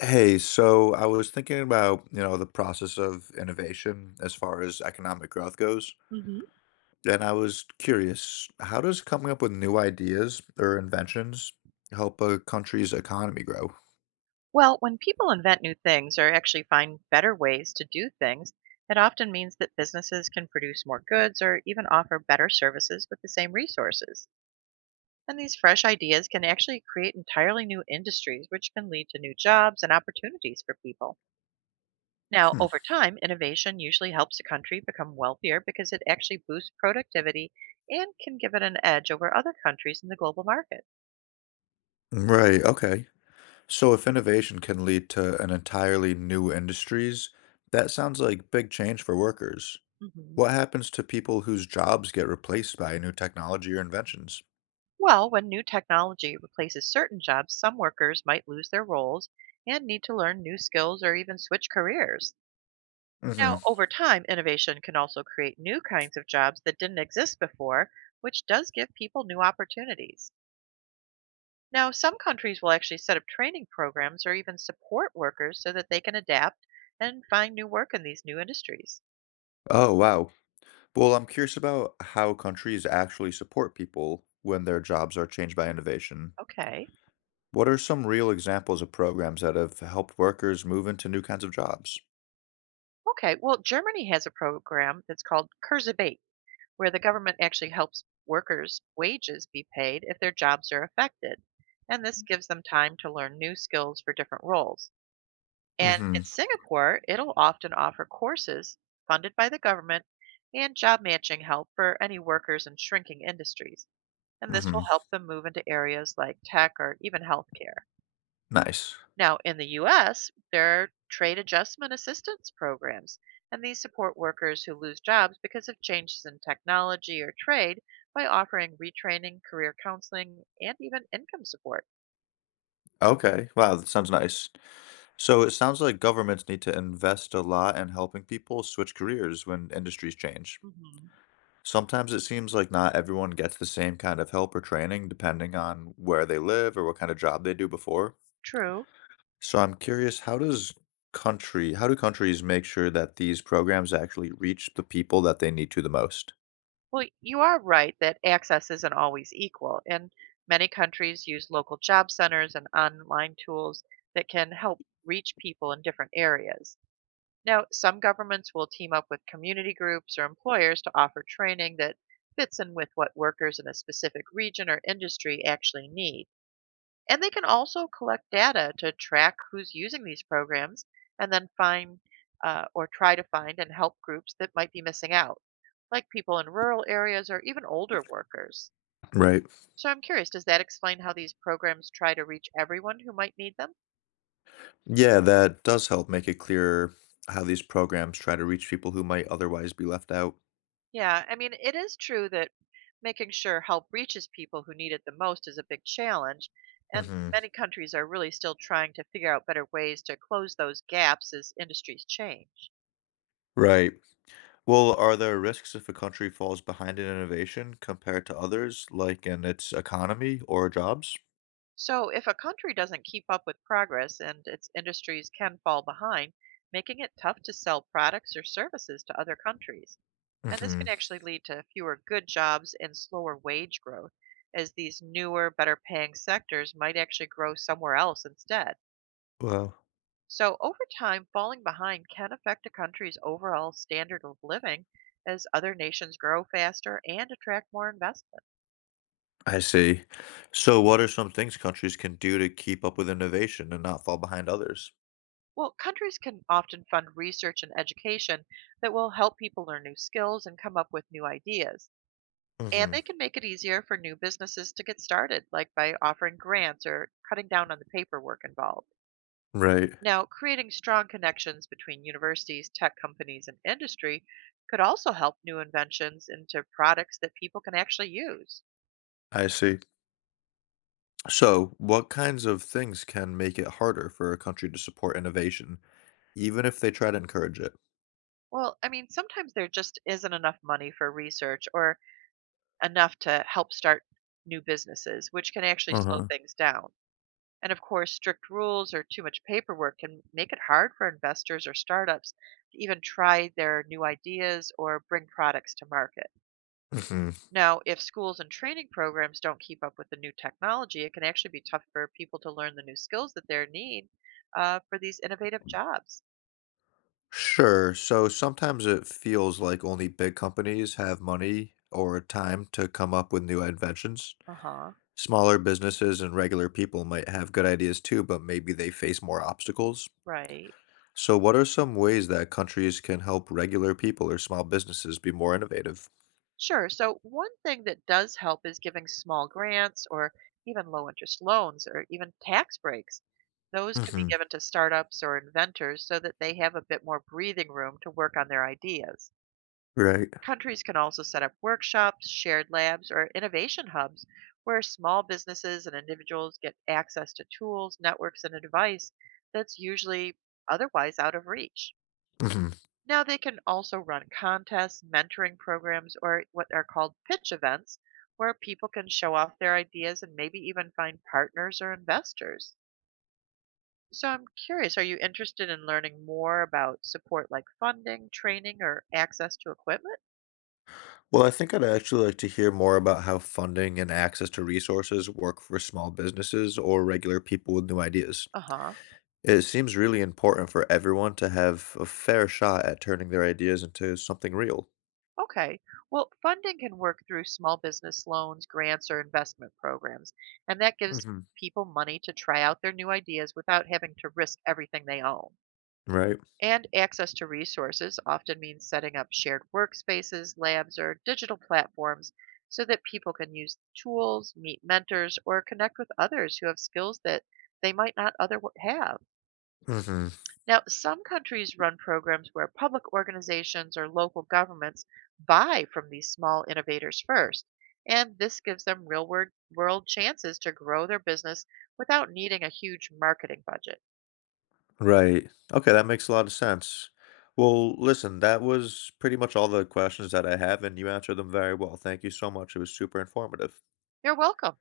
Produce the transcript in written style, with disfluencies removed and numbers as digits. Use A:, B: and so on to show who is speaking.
A: Hey, so I was thinking about, the process of innovation as far as economic growth goes,
B: hmm
A: and I was curious, how does coming up with new ideas or inventions help a country's economy grow?
B: Well, when people invent new things or actually find better ways to do things, it often means that businesses can produce more goods or even offer better services with the same resources. And these fresh ideas can actually create entirely new industries, which can lead to new jobs and opportunities for people. Now,
A: Hmm.
B: over time, innovation usually helps a country become wealthier because it actually boosts productivity and can give it an edge over other countries in the global market.
A: Right, okay. So if innovation can lead to an entirely new industries, that sounds like big change for workers.
B: hmm
A: What happens to people whose jobs get replaced by new technology or inventions?
B: Well, when new technology replaces certain jobs, some workers might lose their roles and need to learn new skills or even switch careers.
A: Hmm.
B: Now, over time, innovation can also create new kinds of jobs that didn't exist before, which does give people new opportunities. Now, some countries will actually set up training programs or even support workers so that they can adapt and find new work in these new industries.
A: Oh, wow. Well, I'm curious about how countries actually support people when their jobs are changed by innovation.
B: Okay.
A: What are some real examples of programs that have helped workers move into new kinds of jobs?
B: Okay. Well, Germany has a program that's called Kurzarbeit where the government actually helps workers' wages be paid if their jobs are affected. And this gives them time to learn new skills for different roles. And
A: Mm-hmm.
B: in Singapore, it'll often offer courses funded by the government and job matching help for any workers in shrinking industries. And this
A: Mm-hmm.
B: will help them move into areas like tech or even healthcare.
A: Nice.
B: Now, in the US, there are trade adjustment assistance programs, and these support workers who lose jobs because of changes in technology or trade by offering retraining, career counseling, and even income support.
A: Okay. Wow, that sounds nice. So it sounds like governments need to invest a lot in helping people switch careers when industries change.
B: hmm
A: Sometimes it seems like not everyone gets the same kind of help or training depending on where they live or what kind of job they do before.
B: True.
A: So I'm curious, how does country how do countries make sure that these programs actually reach the people that they need to the most?
B: Well, you are right that access isn't always equal, and many countries use local job centers and online tools that can help reach people in different areas. Now, some governments will team up with community groups or employers to offer training that fits in with what workers in a specific region or industry actually need. And they can also collect data to track who's using these programs and then find or try to find and help groups that might be missing out, like people in rural areas or even older workers.
A: Right.
B: So I'm curious, does that explain how these programs try to reach everyone who might need them?
A: Yeah, that does help make it clearer how these programs try to reach people who might otherwise be left out.
B: Yeah, I mean, it is true that making sure help reaches people who need it the most is a big challenge, and
A: Hmm.
B: many countries are really still trying to figure out better ways to close those gaps as industries change.
A: Right. Well, are there risks if a country falls behind in innovation compared to others, like in its economy or jobs?
B: So, if a country doesn't keep up with progress and its industries can fall behind, making it tough to sell products or services to other countries. And this
A: Hmm.
B: can actually lead to fewer good jobs and slower wage growth, as these newer, better paying sectors might actually grow somewhere else instead.
A: Well,
B: So, over time, falling behind can affect a country's overall standard of living as other nations grow faster and attract more investment.
A: I see. So, what are some things countries can do to keep up with innovation and not fall behind others?
B: Well, countries can often fund research and education that will help people learn new skills and come up with new ideas. And
A: Hmm.
B: they can make it easier for new businesses to get started, like by offering grants or cutting down on the paperwork involved.
A: Right.
B: Now, creating strong connections between universities, tech companies, and industry could also help new inventions into products that people can actually use.
A: I see. So, what kinds of things can make it harder for a country to support innovation, even if they try to encourage it?
B: Well, I mean, sometimes there just isn't enough money for research or enough to help start new businesses, which can actually slow
A: Uh-huh.
B: things down. And of course, strict rules or too much paperwork can make it hard for investors or startups to even try their new ideas or bring products to market.
A: Hmm.
B: Now, if schools and training programs don't keep up with the new technology, it can actually be tough for people to learn the new skills that they need for these innovative jobs.
A: Sure. So sometimes it feels like only big companies have money or time to come up with new inventions.
B: Uh huh.
A: Smaller businesses and regular people might have good ideas too, but maybe they face more obstacles.
B: Right.
A: So, what are some ways that countries can help regular people or small businesses be more innovative?
B: Sure. So, one thing that does help is giving small grants or even low interest loans or even tax breaks. Those can be
A: Hmm.
B: given to startups or inventors so that they have a bit more breathing room to work on their ideas.
A: Right.
B: Countries can also set up workshops, shared labs, or innovation hubs where small businesses and individuals get access to tools, networks, and advice that's usually otherwise out of reach.
A: Mhm.
B: Now, they can also run contests, mentoring programs, or what are called pitch events, where people can show off their ideas and maybe even find partners or investors. So, I'm curious, are you interested in learning more about support like funding, training, or access to equipment?
A: Well, I think I'd actually like to hear more about how funding and access to resources work for small businesses or regular people with new ideas.
B: Uh huh.
A: It seems really important for everyone to have a fair shot at turning their ideas into something real.
B: Okay. Well, funding can work through small business loans, grants, or investment programs, and that gives
A: Hmm.
B: people money to try out their new ideas without having to risk everything they own.
A: Right.
B: And access to resources often means setting up shared workspaces, labs, or digital platforms so that people can use tools, meet mentors, or connect with others who have skills that they might not otherwise have.
A: Hmm.
B: Now, some countries run programs where public organizations or local governments buy from these small innovators first, and this gives them real world chances to grow their business without needing a huge marketing budget.
A: Right. Okay, that makes a lot of sense. Well, listen, that was pretty much all the questions that I have, and you answered them very well. Thank you so much. It was super informative.
B: You're welcome.